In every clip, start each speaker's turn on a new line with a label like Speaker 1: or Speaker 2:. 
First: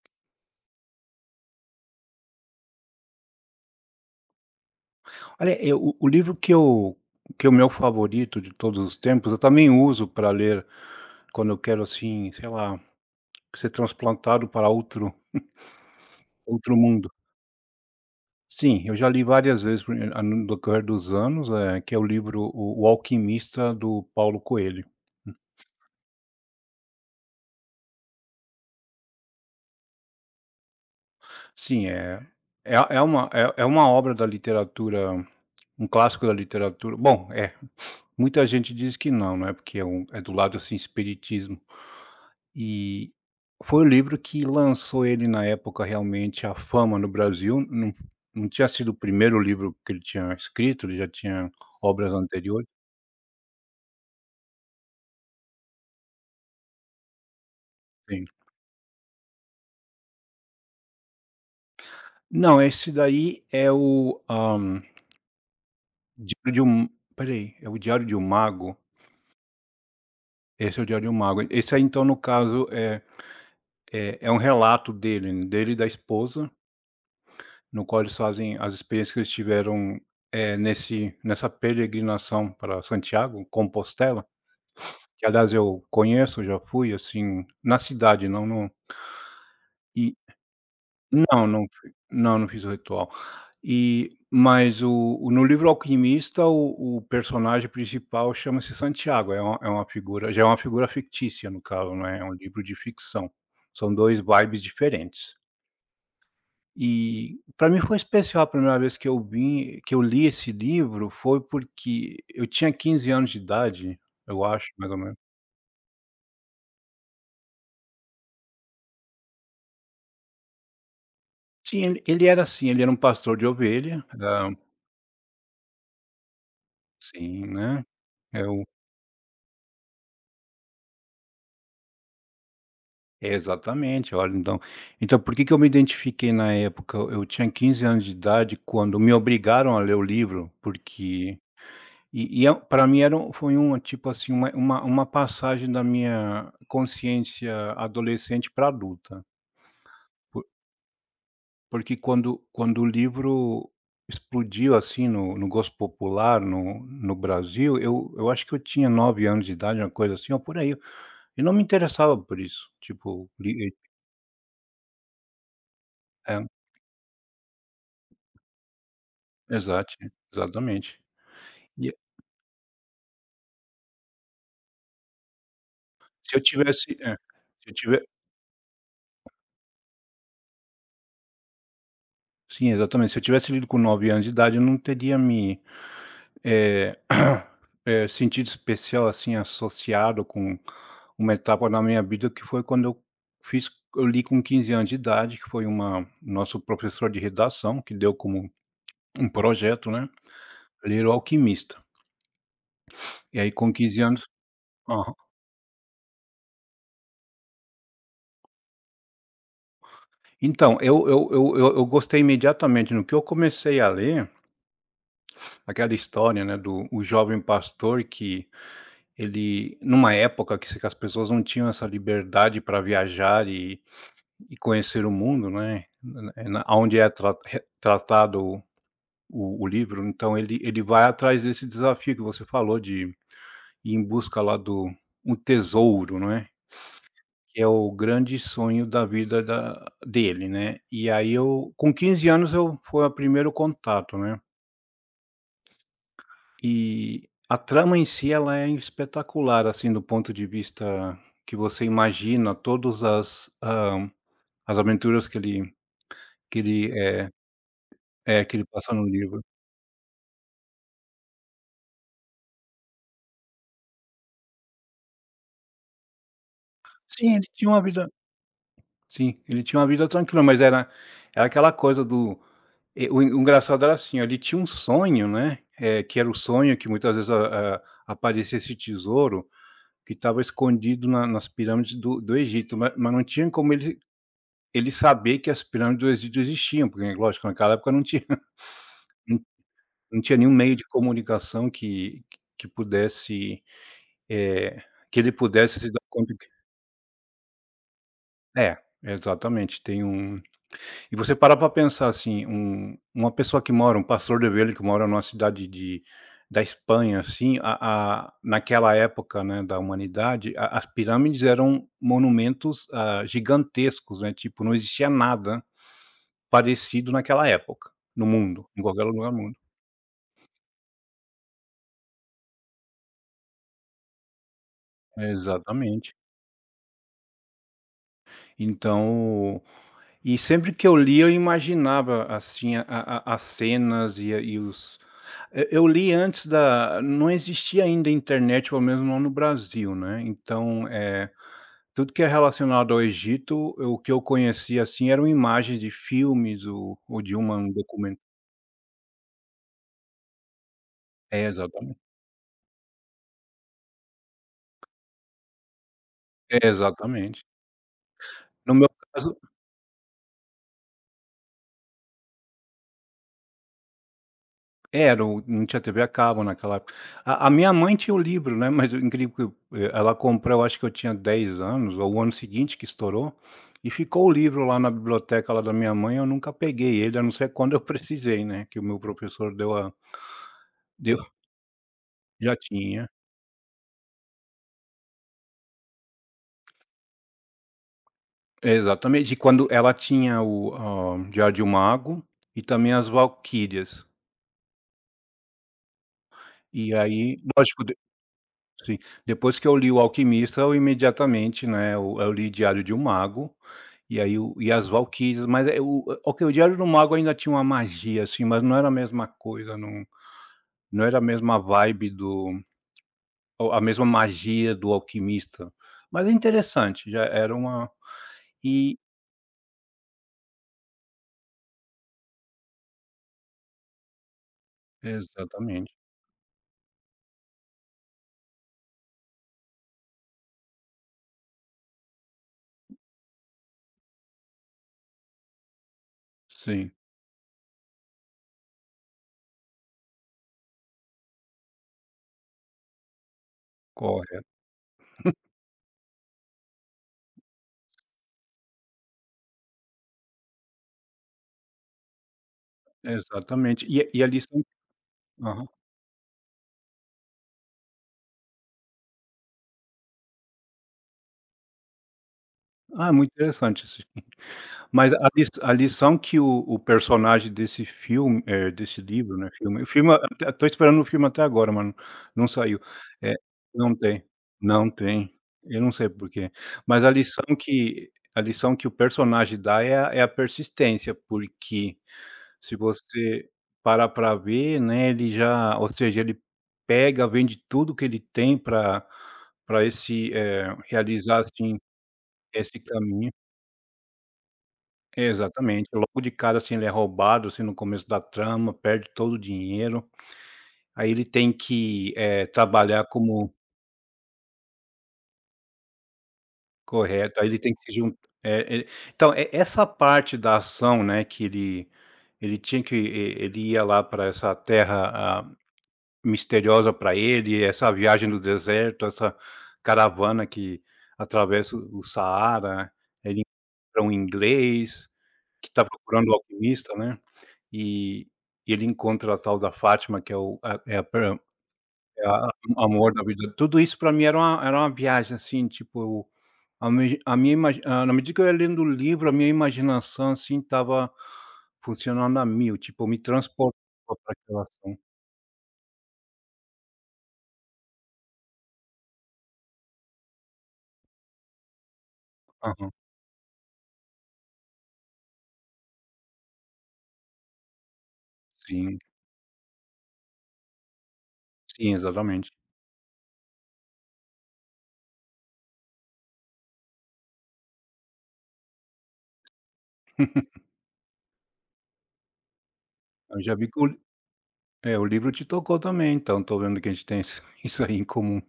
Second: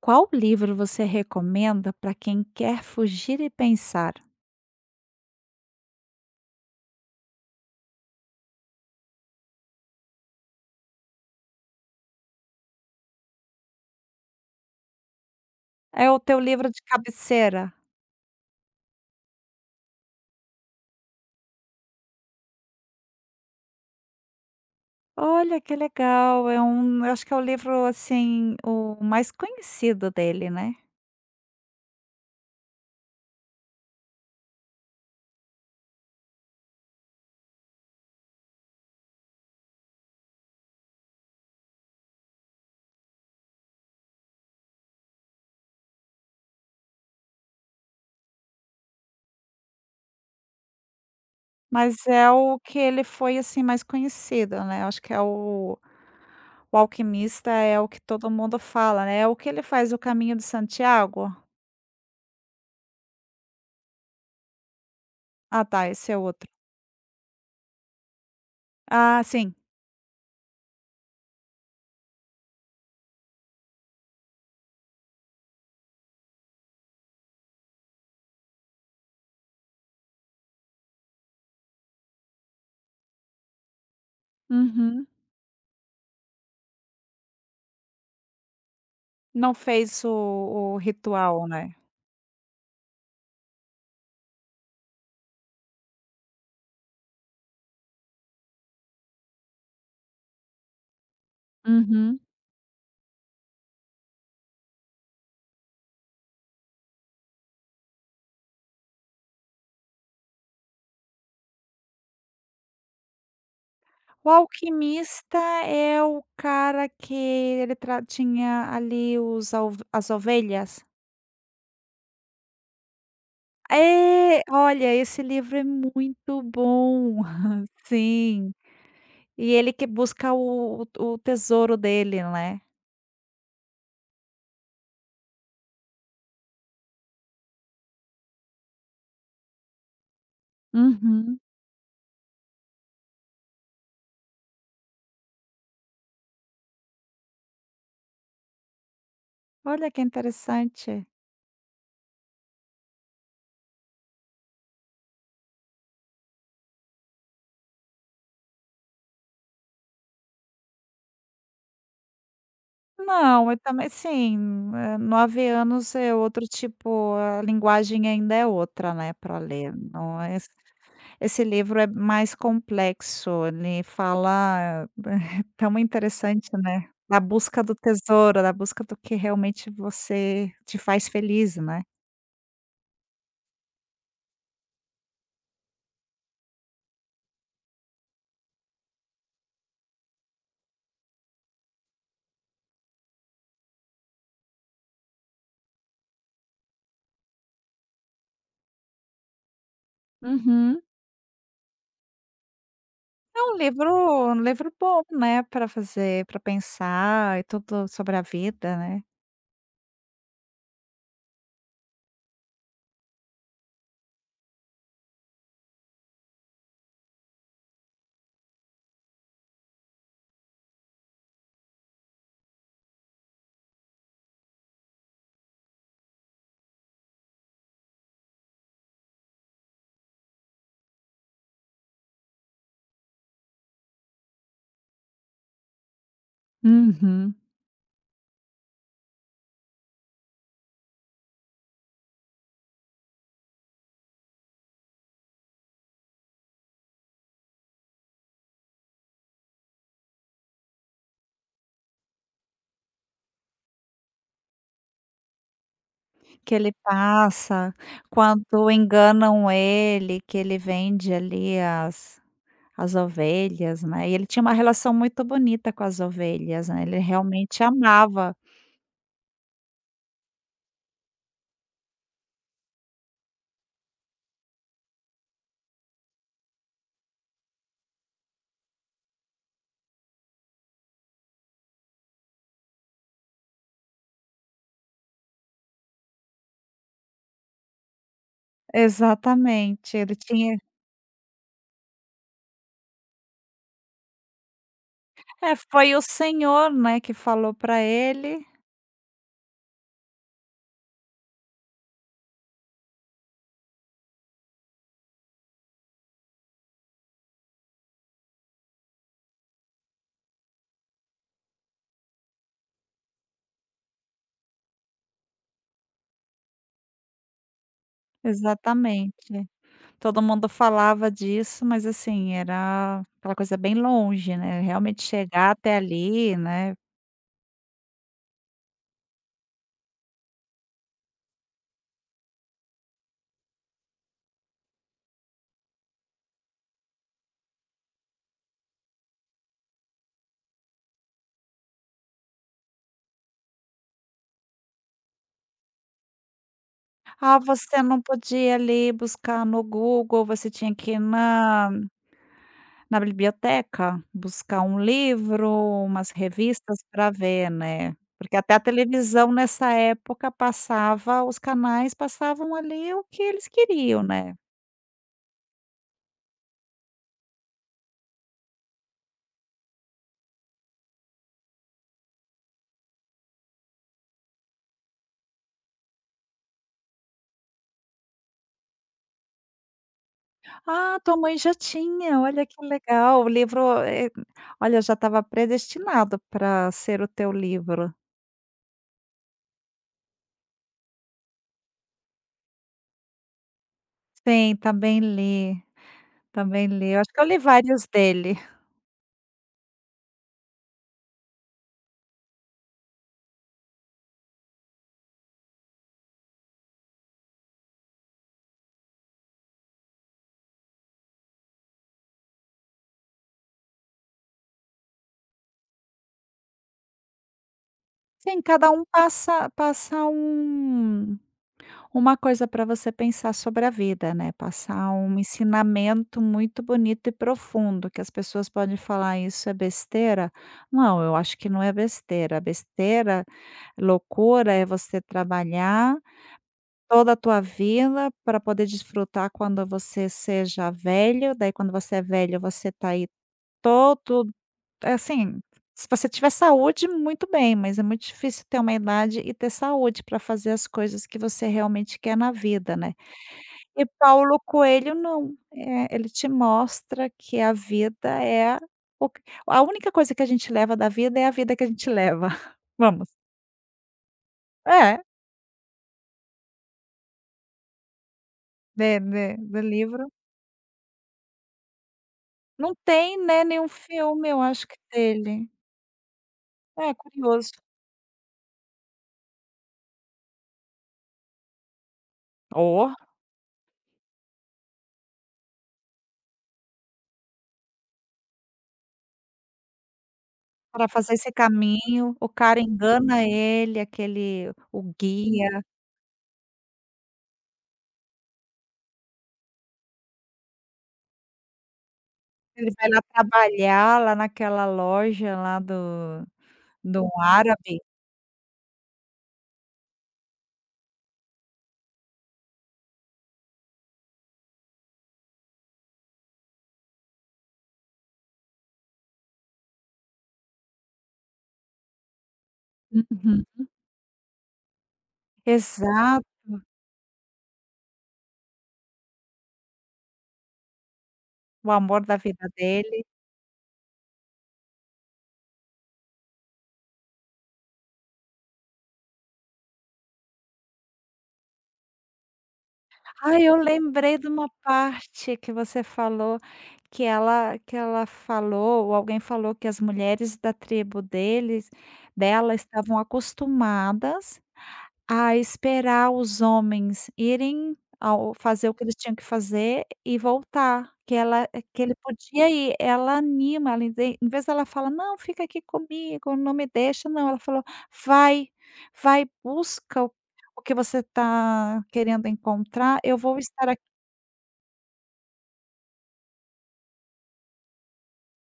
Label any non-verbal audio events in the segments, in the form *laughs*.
Speaker 1: Qual livro você recomenda para quem quer fugir e pensar?
Speaker 2: Olha, eu o livro que eu que é o meu favorito de todos os tempos, eu também uso para ler quando eu quero, assim, sei lá, ser transplantado para
Speaker 1: É o teu livro
Speaker 2: outro
Speaker 1: de
Speaker 2: mundo.
Speaker 1: cabeceira?
Speaker 2: Sim, eu já li várias vezes por a no decorrer dos anos, que é o livro O Alquimista, do Paulo Coelho.
Speaker 1: Olha que legal, é um eu acho que é o livro, assim, o mais conhecido dele, né.
Speaker 2: Sim, uma obra da literatura, um clássico da literatura. Bom, é, muita gente diz que não, né, porque é um é do lado, assim, espiritismo. E foi o livro que lançou ele, na época, realmente à fama no Brasil. Não, não tinha sido o primeiro livro que ele tinha escrito, ele já tinha
Speaker 1: Mas
Speaker 2: obras
Speaker 1: é o
Speaker 2: anteriores.
Speaker 1: que ele foi, assim, mais conhecido, né, eu acho que é o Alquimista é o que
Speaker 2: Sim.
Speaker 1: todo mundo fala, né, é o que ele faz o Caminho de Santiago?
Speaker 2: Não, esse daí é o,
Speaker 1: Ah, tá, esse é outro.
Speaker 2: Diário de um espera aí, é o Diário de um Mago?
Speaker 1: Ah, sim,
Speaker 2: Esse é o Diário de um Mago. Esse aí, então, no caso, é um relato dele, né, dele e da esposa, no qual eles fazem as experiências que eles tiveram, nesse nessa peregrinação para Santiago, Compostela.
Speaker 1: uhum.
Speaker 2: Que aliás eu conheço, já fui, assim, na cidade, não no
Speaker 1: Não fez
Speaker 2: e
Speaker 1: o
Speaker 2: não,
Speaker 1: ritual,
Speaker 2: não
Speaker 1: né.
Speaker 2: fui não, não fiz o ritual. E mas o no livro Alquimista, o personagem principal chama-se Santiago, é uma figura já é uma figura fictícia no caso, né,
Speaker 1: Uhum.
Speaker 2: é um livro de ficção. São 2 vibes diferentes. E pra mim foi especial a primeira vez que eu vim que eu li esse livro, foi porque eu tinha 15 anos de idade,
Speaker 1: O
Speaker 2: eu acho, mais ou menos.
Speaker 1: Alquimista é o cara que ele tra tinha ali os alv as ovelhas?
Speaker 2: Sim, ele era assim, ele era um pastor de ovelha,
Speaker 1: É, olha, esse livro é muito bom.
Speaker 2: sim,
Speaker 1: *laughs*
Speaker 2: né. É
Speaker 1: Sim, e ele que busca o tesouro dele, né.
Speaker 2: exatamente, olha, então, por que que eu me identifiquei na época? Eu tinha 15 anos de idade quando me obrigaram a ler o livro, porque
Speaker 1: Uhum.
Speaker 2: é mim era um foi um tipo assim, uma passagem da minha consciência adolescente para adulta.
Speaker 1: Olha que interessante.
Speaker 2: Porque quando o livro explodiu, assim, no gosto popular, no Brasil, eu acho que eu tinha 9 anos de idade, uma coisa assim, ou por aí, e não me interessava por isso, tipo,
Speaker 1: Não, eu
Speaker 2: li
Speaker 1: também sim, 9 anos é
Speaker 2: é,
Speaker 1: outro tipo, a linguagem ainda é outra, né, para ler,
Speaker 2: exato,
Speaker 1: não é.
Speaker 2: exatamente.
Speaker 1: Esse livro é
Speaker 2: E
Speaker 1: mais complexo, ele fala *laughs* tão
Speaker 2: se eu
Speaker 1: interessante, né,
Speaker 2: tivesse é,
Speaker 1: da busca
Speaker 2: se eu
Speaker 1: do
Speaker 2: tiver
Speaker 1: tesouro, da busca do que realmente você te faz feliz, né.
Speaker 2: sim, exatamente, se eu tivesse lido com 9 anos de idade, eu não teria me, eh *clears throat* sentido especial, assim, associado com uma etapa na minha vida que foi quando eu fiz, eu li com 15 anos de idade, que foi uma nosso professor de redação que deu como um projeto, né,
Speaker 1: Uhum.
Speaker 2: ler O Alquimista. E
Speaker 1: É
Speaker 2: aí com 15 anos,
Speaker 1: um livro bom,
Speaker 2: aham.
Speaker 1: né, para fazer para pensar e tudo sobre a vida, né.
Speaker 2: Então, eu gostei imediatamente. No que eu comecei a ler, aquela história, né, do o jovem pastor que ele, numa época que as pessoas não tinham essa liberdade para viajar e conhecer o mundo, né, na aonde é tra re tratado o livro, então ele vai atrás desse desafio que você falou de ir em busca lá do um tesouro, não é,
Speaker 1: Uhum.
Speaker 2: que é o grande sonho da vida da dele, né. E aí eu com 15 anos, eu foi o primeiro contato, né. E a trama em si, ela é espetacular, assim, do ponto de vista que você imagina todas as, as aventuras que ele
Speaker 1: Que
Speaker 2: que
Speaker 1: ele
Speaker 2: ele, é
Speaker 1: passa,
Speaker 2: que ele
Speaker 1: quando
Speaker 2: passa no livro.
Speaker 1: enganam ele, que ele vende ali as as ovelhas, né, e ele tinha uma relação muito bonita com as ovelhas, né, ele
Speaker 2: Sim, ele
Speaker 1: realmente
Speaker 2: tinha uma vida
Speaker 1: amava.
Speaker 2: Sim, ele tinha uma vida tranquila, mas era aquela coisa do, e o en- o engraçado era assim, ó, ele tinha um sonho, né, que era o sonho que muitas vezes a aparecia esse tesouro que estava escondido na nas pirâmides do Egito, mas não tinha como ele saber que as pirâmides do Egito existiam, porque lógico, naquela época não tinha *laughs*
Speaker 1: Exatamente, ele
Speaker 2: não tinha nenhum
Speaker 1: tinha
Speaker 2: meio de comunicação que pudesse, eh, que ele
Speaker 1: é,
Speaker 2: pudesse se
Speaker 1: foi
Speaker 2: dar
Speaker 1: o
Speaker 2: conta que
Speaker 1: Senhor, né, que falou para ele
Speaker 2: é, exatamente, tem um. E você parar para pensar, assim, uma pessoa que mora um pastor de ovelha que mora numa cidade de da Espanha, assim, a naquela época, né, da humanidade, a as pirâmides eram monumentos, ah, gigantescos, né, tipo, não existia nada parecido naquela época, no mundo, em qualquer lugar do
Speaker 1: exatamente.
Speaker 2: mundo.
Speaker 1: Todo mundo falava disso, mas assim, era aquela coisa bem longe, né, realmente chegar até
Speaker 2: Exatamente.
Speaker 1: ali, né.
Speaker 2: Então, e sempre que eu lia, eu imaginava, assim, a as cenas e os. E eu li antes da não existia ainda internet, pelo menos não no Brasil, né, então, é tudo que é relacionado ao Egito, eu o que eu conhecia, assim, eram imagens de filmes ou de
Speaker 1: Ah,
Speaker 2: uma um
Speaker 1: você não
Speaker 2: documen
Speaker 1: podia ali buscar no Google, você tinha que ir
Speaker 2: é,
Speaker 1: na
Speaker 2: exatamente.
Speaker 1: na biblioteca, buscar um livro, umas
Speaker 2: É,
Speaker 1: revistas para
Speaker 2: exatamente.
Speaker 1: ver, né. Porque até a
Speaker 2: No meu
Speaker 1: televisão
Speaker 2: caso,
Speaker 1: nessa época passava os canais passavam ali o que eles queriam, né.
Speaker 2: era o não tinha TV a cabo naquela época. A minha mãe tinha o livro, né, mas o incrível que eu, ela comprou, eu acho que eu tinha 10 anos, ou o ano seguinte que estourou, e ficou o livro lá na biblioteca lá da minha mãe, eu nunca peguei ele, a não ser quando eu *laughs* precisei, né, que o meu professor deu a
Speaker 1: "Ah, tua
Speaker 2: deu
Speaker 1: mãe já tinha, olha
Speaker 2: já
Speaker 1: que
Speaker 2: tinha.
Speaker 1: legal, o livro, olha, já estava predestinado para ser o teu livro".
Speaker 2: Exatamente, e quando ela tinha o, Diário de um Mago, e também As Valquírias.
Speaker 1: Sim, também li, também li.
Speaker 2: E
Speaker 1: Eu acho que eu
Speaker 2: aí,
Speaker 1: li
Speaker 2: lógico,
Speaker 1: vários dele.
Speaker 2: sim. Depois que eu li O Alquimista, eu imediatamente, né, eu li Diário de um Mago, e aí o e As Valquírias, mas é o, ok, o Diário do Mago ainda tinha uma magia, assim, mas não era a mesma coisa, não não era a mesma vibe do ou a mesma magia do Alquimista. Mas é interessante, já era uma
Speaker 1: Sim, cada um
Speaker 2: e
Speaker 1: passa um uma coisa para você pensar sobre a vida, né, passar um
Speaker 2: exatamente.
Speaker 1: ensinamento muito bonito e profundo, que as pessoas podem falar: "Isso é besteira?". Não, eu acho que não é besteira. Besteira, loucura é você trabalhar
Speaker 2: Sim,
Speaker 1: toda a tua vida para poder desfrutar quando você seja velho, daí quando você é velho você está aí todo
Speaker 2: correto.
Speaker 1: assim, se você tiver saúde, muito bem, mas é muito difícil ter uma idade e ter saúde para fazer as coisas que você realmente quer na vida, né.
Speaker 2: Exatamente.
Speaker 1: E
Speaker 2: E
Speaker 1: Paulo
Speaker 2: ali são,
Speaker 1: Coelho não,
Speaker 2: aham.
Speaker 1: ele te mostra que a vida é o q a única coisa que a gente leva da vida é a vida que a gente leva. *laughs* Vamos.
Speaker 2: Ah, é muito interessante esse.
Speaker 1: É,
Speaker 2: Mas a lis a lição que o personagem desse filme,
Speaker 1: de
Speaker 2: desse livro,
Speaker 1: de
Speaker 2: né,
Speaker 1: do
Speaker 2: filme, o
Speaker 1: livro.
Speaker 2: filme até tô esperando o filme até agora, mas não
Speaker 1: Não
Speaker 2: saiu.
Speaker 1: tem,
Speaker 2: É,
Speaker 1: né, nenhum
Speaker 2: não tem,
Speaker 1: filme eu acho que
Speaker 2: não tem.
Speaker 1: dele.
Speaker 2: Eu não sei por quê.
Speaker 1: É,
Speaker 2: Mas a lição
Speaker 1: curioso.
Speaker 2: que o personagem dá é a é a persistência, porque se
Speaker 1: Oh,
Speaker 2: você parar para ver, né, ele já ou seja, ele pega, vende tudo que ele tem para esse,
Speaker 1: para fazer esse
Speaker 2: realizar, assim,
Speaker 1: caminho, o cara
Speaker 2: esse
Speaker 1: engana
Speaker 2: caminho.
Speaker 1: ele, aquele o guia,
Speaker 2: Exatamente, logo de cara, assim, ele é roubado, assim, no começo da trama, perde todo o dinheiro, aí ele tem que,
Speaker 1: ele vai lá
Speaker 2: trabalhar como
Speaker 1: trabalhar lá naquela loja lá do
Speaker 2: correto, aí ele tem
Speaker 1: árabe.
Speaker 2: que se jun eh, então, e essa parte da ação, né, que ele tinha que, e ele ia lá para essa terra, ah, misteriosa para ele, essa viagem do deserto, essa caravana que atravessa o Saara, ele
Speaker 1: Uhum.
Speaker 2: encontra um inglês que está
Speaker 1: Exato.
Speaker 2: procurando o alquimista, né. E ele encontra a tal da Fátima, que é o a é a per
Speaker 1: O amor da
Speaker 2: é
Speaker 1: vida
Speaker 2: a o
Speaker 1: dele.
Speaker 2: amor da vida, tudo isso para mim era uma viagem, assim, tipo, eu- a minha imagi, na medida que eu ia lendo o livro, a minha imaginação, assim, estava funcionando a mil, tipo, eu me
Speaker 1: Ah, eu
Speaker 2: transportava
Speaker 1: lembrei de
Speaker 2: para
Speaker 1: uma
Speaker 2: aquela ação.
Speaker 1: parte que você falou, que ela falou, ou alguém falou que as mulheres da tribo deles dela
Speaker 2: Aham.
Speaker 1: estavam acostumadas a esperar os homens irem ao fazer o que eles
Speaker 2: Sim,
Speaker 1: tinham que fazer e voltar, que que
Speaker 2: sim,
Speaker 1: ele podia
Speaker 2: exatamente.
Speaker 1: ir, ela anima, ela inde- em vez dela fala: "Não, fica aqui comigo, não me deixa", não, ela falou: "Vai, vai, busca o
Speaker 2: *laughs*
Speaker 1: o que você está querendo encontrar, eu vou
Speaker 2: Eu já vi
Speaker 1: estar
Speaker 2: que
Speaker 1: aqui".
Speaker 2: o li é, o livro te tocou também, então tô vendo que a gente tem isso *laughs* isso aí em comum.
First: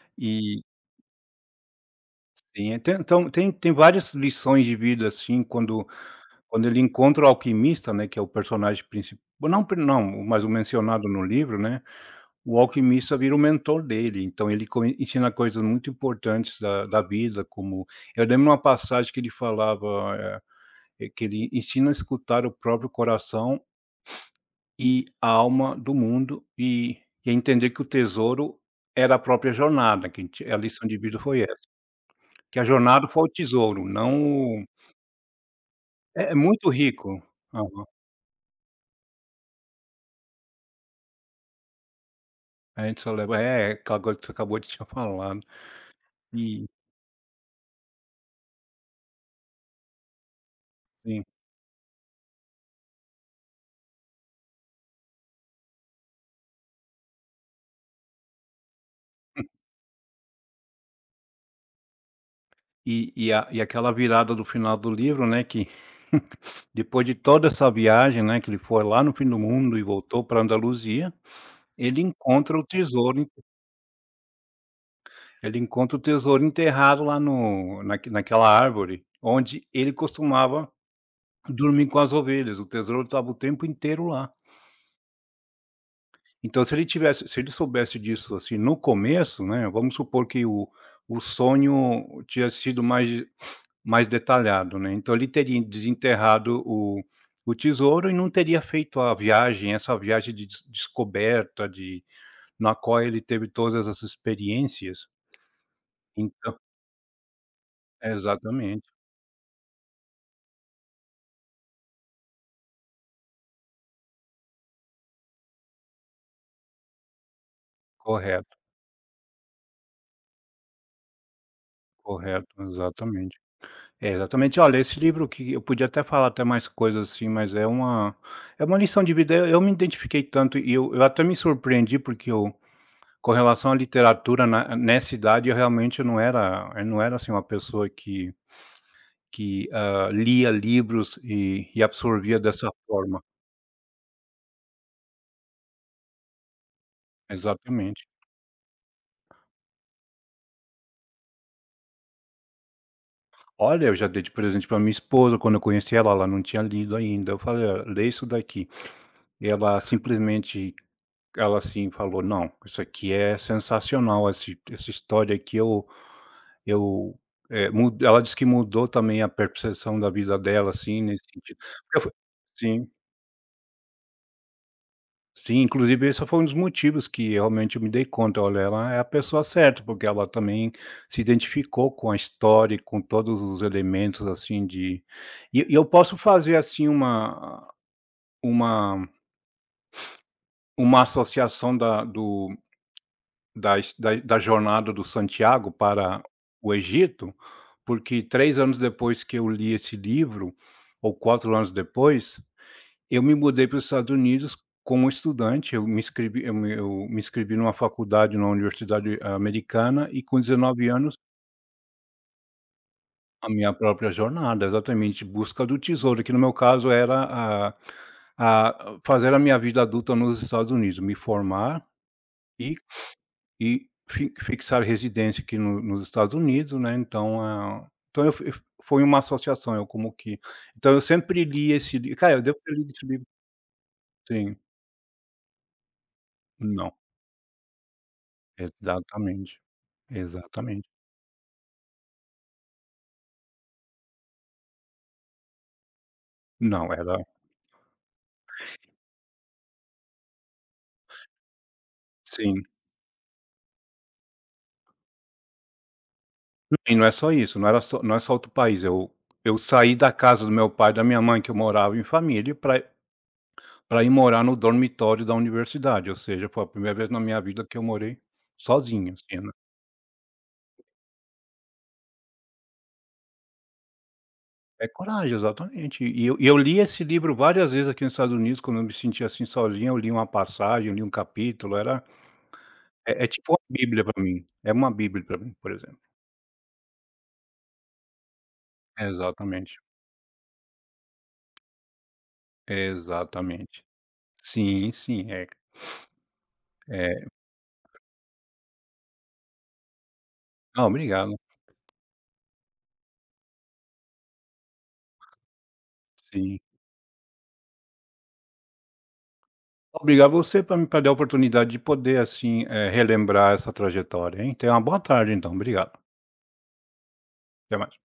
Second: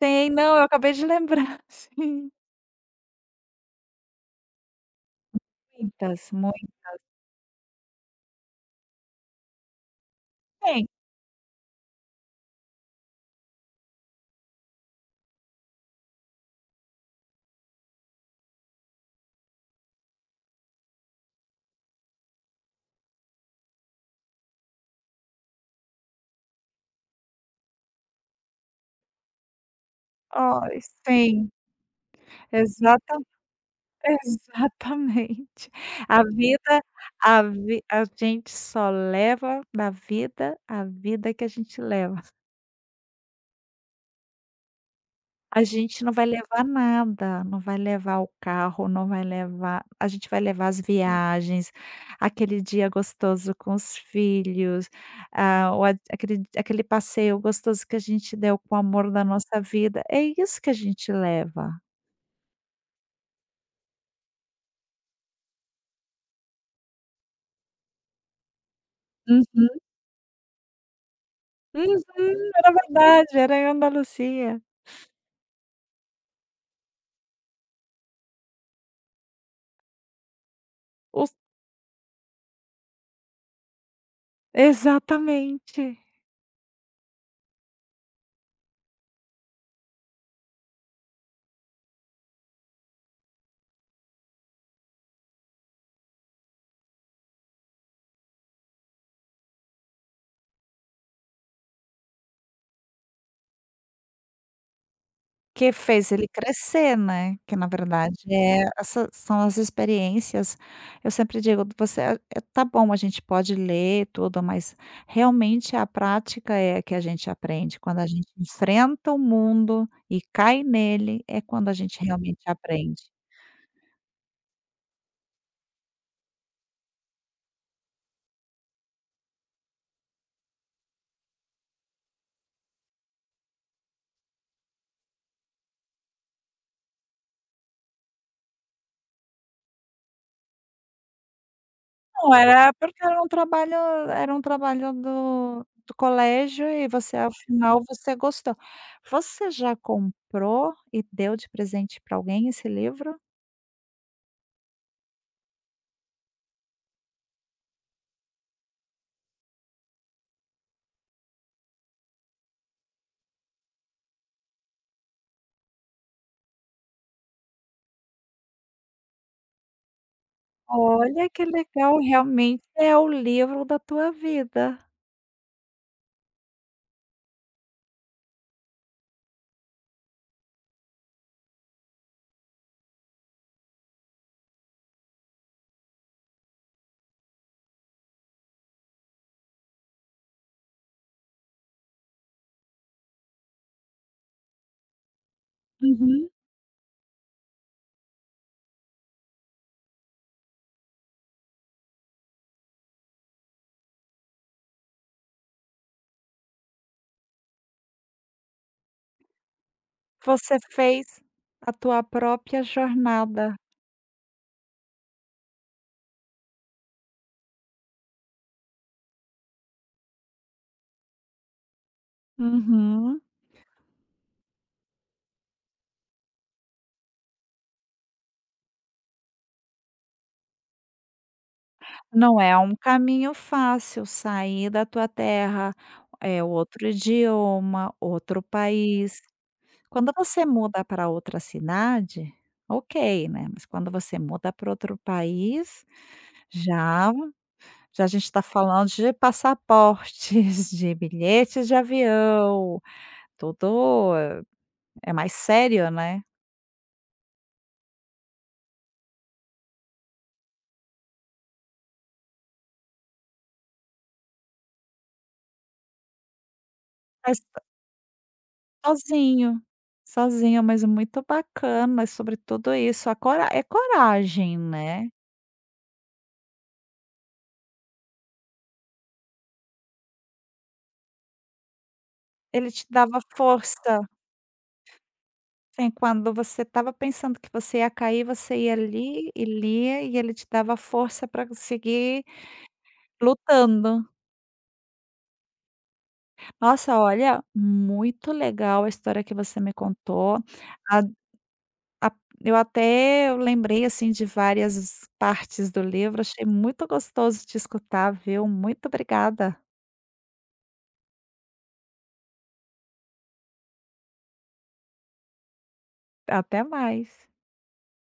Speaker 1: Tem, não,
Speaker 2: E
Speaker 1: eu acabei de lembrar, *laughs* sim.
Speaker 2: sim, é, tem, então tem várias lições de vida, assim, quando,
Speaker 1: Muitas, mui
Speaker 2: quando ele encontra o alquimista, né, que é o personagem principal, não pri não, mas o
Speaker 1: tem,
Speaker 2: mencionado no livro, né, o alquimista vira o mentor dele, então ele co ensina coisas muito importantes da vida, como eu lembro uma passagem que ele falava, que ele ensina a escutar o próprio coração e a alma do mundo e a entender que o tesouro era a própria jornada, que a gente a
Speaker 1: oh,
Speaker 2: lição de vida foi
Speaker 1: sim,
Speaker 2: essa, que a jornada
Speaker 1: exata
Speaker 2: foi o tesouro, não o
Speaker 1: exatamente. A
Speaker 2: é é muito
Speaker 1: vida
Speaker 2: rico.
Speaker 1: a gente só leva da vida a vida que a gente leva.
Speaker 2: A gente só leva é, é, aquela coisa que você acabou de tinha falado.
Speaker 1: A gente não vai levar
Speaker 2: E
Speaker 1: nada, não vai levar o carro, não vai levar a gente vai levar as
Speaker 2: sim,
Speaker 1: viagens, aquele dia gostoso com os filhos, ah, ou a aquele passeio gostoso que a gente deu com o amor da nossa vida, é isso que a gente leva.
Speaker 2: a e aquela virada do final do livro, né, que *laughs* depois de toda essa viagem, né, que ele foi lá no fim do
Speaker 1: Uhum,
Speaker 2: mundo e voltou para Andaluzia, ele
Speaker 1: uhum,
Speaker 2: encontra o
Speaker 1: era
Speaker 2: tesouro en,
Speaker 1: verdade, era em Andalucia.
Speaker 2: ele encontra o tesouro enterrado lá no naque naquela árvore onde ele costumava
Speaker 1: O
Speaker 2: dormir com as ovelhas, o tesouro estava o tempo inteiro lá.
Speaker 1: exatamente.
Speaker 2: Então, se ele tivesse se ele soubesse disso, assim, no começo, né, vamos supor que o sonho tinha sido mais, mais detalhado, né, então ele teria desenterrado o tesouro e não teria feito a viagem, essa viagem de des descoberta de na qual ele teve todas as experiências.
Speaker 1: Que fez ele
Speaker 2: Então,
Speaker 1: crescer, né, que na verdade é
Speaker 2: exatamente,
Speaker 1: essa são as experiências, eu sempre digo: "Você é tá bom, a gente pode ler tudo, mas realmente a prática é que a gente aprende, quando a gente
Speaker 2: correto,
Speaker 1: enfrenta o mundo e cai nele, é quando a gente realmente
Speaker 2: correto,
Speaker 1: aprende".
Speaker 2: exatamente. É, exatamente. Olha, esse livro que eu podia até falar até mais coisas assim, mas é uma lição de vida, eu me identifiquei tanto e eu até me surpreendi, porque eu, com relação à literatura na nessa idade, eu realmente não era, eu não era, assim, uma pessoa Que, lia livros e
Speaker 1: Não,
Speaker 2: absorvia dessa
Speaker 1: era porque
Speaker 2: forma.
Speaker 1: era um trabalho do colégio e você ao final
Speaker 2: Exatamente.
Speaker 1: você gostou. Você já comprou e deu de presente para alguém esse livro?
Speaker 2: Olha, eu já dei de presente para minha esposa, quando eu conheci ela, ela não tinha lido ainda. Eu falei: "Olha, lê isso daqui". Ela simplesmente ela, assim, falou: "Não, isso aqui é sensacional, esse essa história aqui eu" mu, ela disse que mudou também a percepção da vida dela, assim, nesse
Speaker 1: Olha que
Speaker 2: sentido.
Speaker 1: legal,
Speaker 2: Eu fa
Speaker 1: realmente
Speaker 2: sim.
Speaker 1: é o livro da tua vida.
Speaker 2: Sim, inclusive esse foi um dos motivos que realmente eu me dei conta, olha, ela é a pessoa certa, porque ela também se identificou com a história e com todos os elementos, assim, de e eu posso fazer, assim, uma uma associação da do da his da da jornada do Santiago para
Speaker 1: Uhum.
Speaker 2: o Egito, porque 3 anos depois que eu li esse livro, ou 4 anos depois, eu me mudei para os Estados Unidos como estudante, eu me inscrevi numa faculdade, numa universidade, americana, e com
Speaker 1: Você
Speaker 2: 19 anos
Speaker 1: fez a tua própria
Speaker 2: a
Speaker 1: jornada.
Speaker 2: minha própria jornada, exatamente, busca do tesouro, que no meu caso era a fazer a minha vida adulta nos Estados Unidos, me formar e
Speaker 1: Uhum.
Speaker 2: e fi fixar residência aqui no nos Estados Unidos, né, então, ah, então eu fui foi uma associação, eu como que então eu sempre li esse livro, cara,
Speaker 1: Não
Speaker 2: eu
Speaker 1: é
Speaker 2: devo ter
Speaker 1: um
Speaker 2: lido esse livro
Speaker 1: caminho fácil
Speaker 2: sim,
Speaker 1: sair da tua terra, é outro
Speaker 2: não.
Speaker 1: idioma, outro país.
Speaker 2: Exatamente,
Speaker 1: Quando você muda
Speaker 2: exatamente.
Speaker 1: para outra cidade, ok, né, mas quando você muda para outro país,
Speaker 2: Não,
Speaker 1: já
Speaker 2: era
Speaker 1: já a gente está falando de passaportes, *laughs* de bilhetes de
Speaker 2: sim.
Speaker 1: avião, tudo é mais sério, né.
Speaker 2: E não é só isso, não era só não é só outro país, eu saí da casa do meu pai e da minha mãe, que eu morava em família, para pra ir morar no dormitório da universidade, ou seja, foi a primeira vez na minha
Speaker 1: Mas
Speaker 2: vida que eu morei sozinho, assim, né.
Speaker 1: sozinho, sozinho, mas muito bacana, mas sobre tudo isso, a cora é coragem,
Speaker 2: É
Speaker 1: né.
Speaker 2: coragem, exatamente. E eu li esse livro várias vezes aqui nos Estados Unidos, quando eu me sentia, assim, sozinho, eu li uma passagem, eu li um capítulo, era
Speaker 1: Ele te dava
Speaker 2: é tipo uma bíblia
Speaker 1: força.
Speaker 2: para mim, é uma bíblia para mim, por
Speaker 1: Sim,
Speaker 2: exemplo.
Speaker 1: quando você estava pensando que você ia cair, você ia ali e
Speaker 2: Exatamente,
Speaker 1: lia e ele te dava força para seguir
Speaker 2: exatamente.
Speaker 1: lutando.
Speaker 2: Sim, sim, é
Speaker 1: Nossa,
Speaker 2: é
Speaker 1: olha, muito legal a história que você me contou.
Speaker 2: ah,
Speaker 1: A
Speaker 2: obrigado,
Speaker 1: a eu até lembrei, assim, de várias partes do livro, achei
Speaker 2: sim.
Speaker 1: muito gostoso te escutar, viu. Muito obrigada.
Speaker 2: Obrigado você para me pra dar a oportunidade de poder, assim, relembrar essa trajetória, hein. Tenha uma boa tarde então, obrigado.
Speaker 1: Até mais.
Speaker 2: Até mais.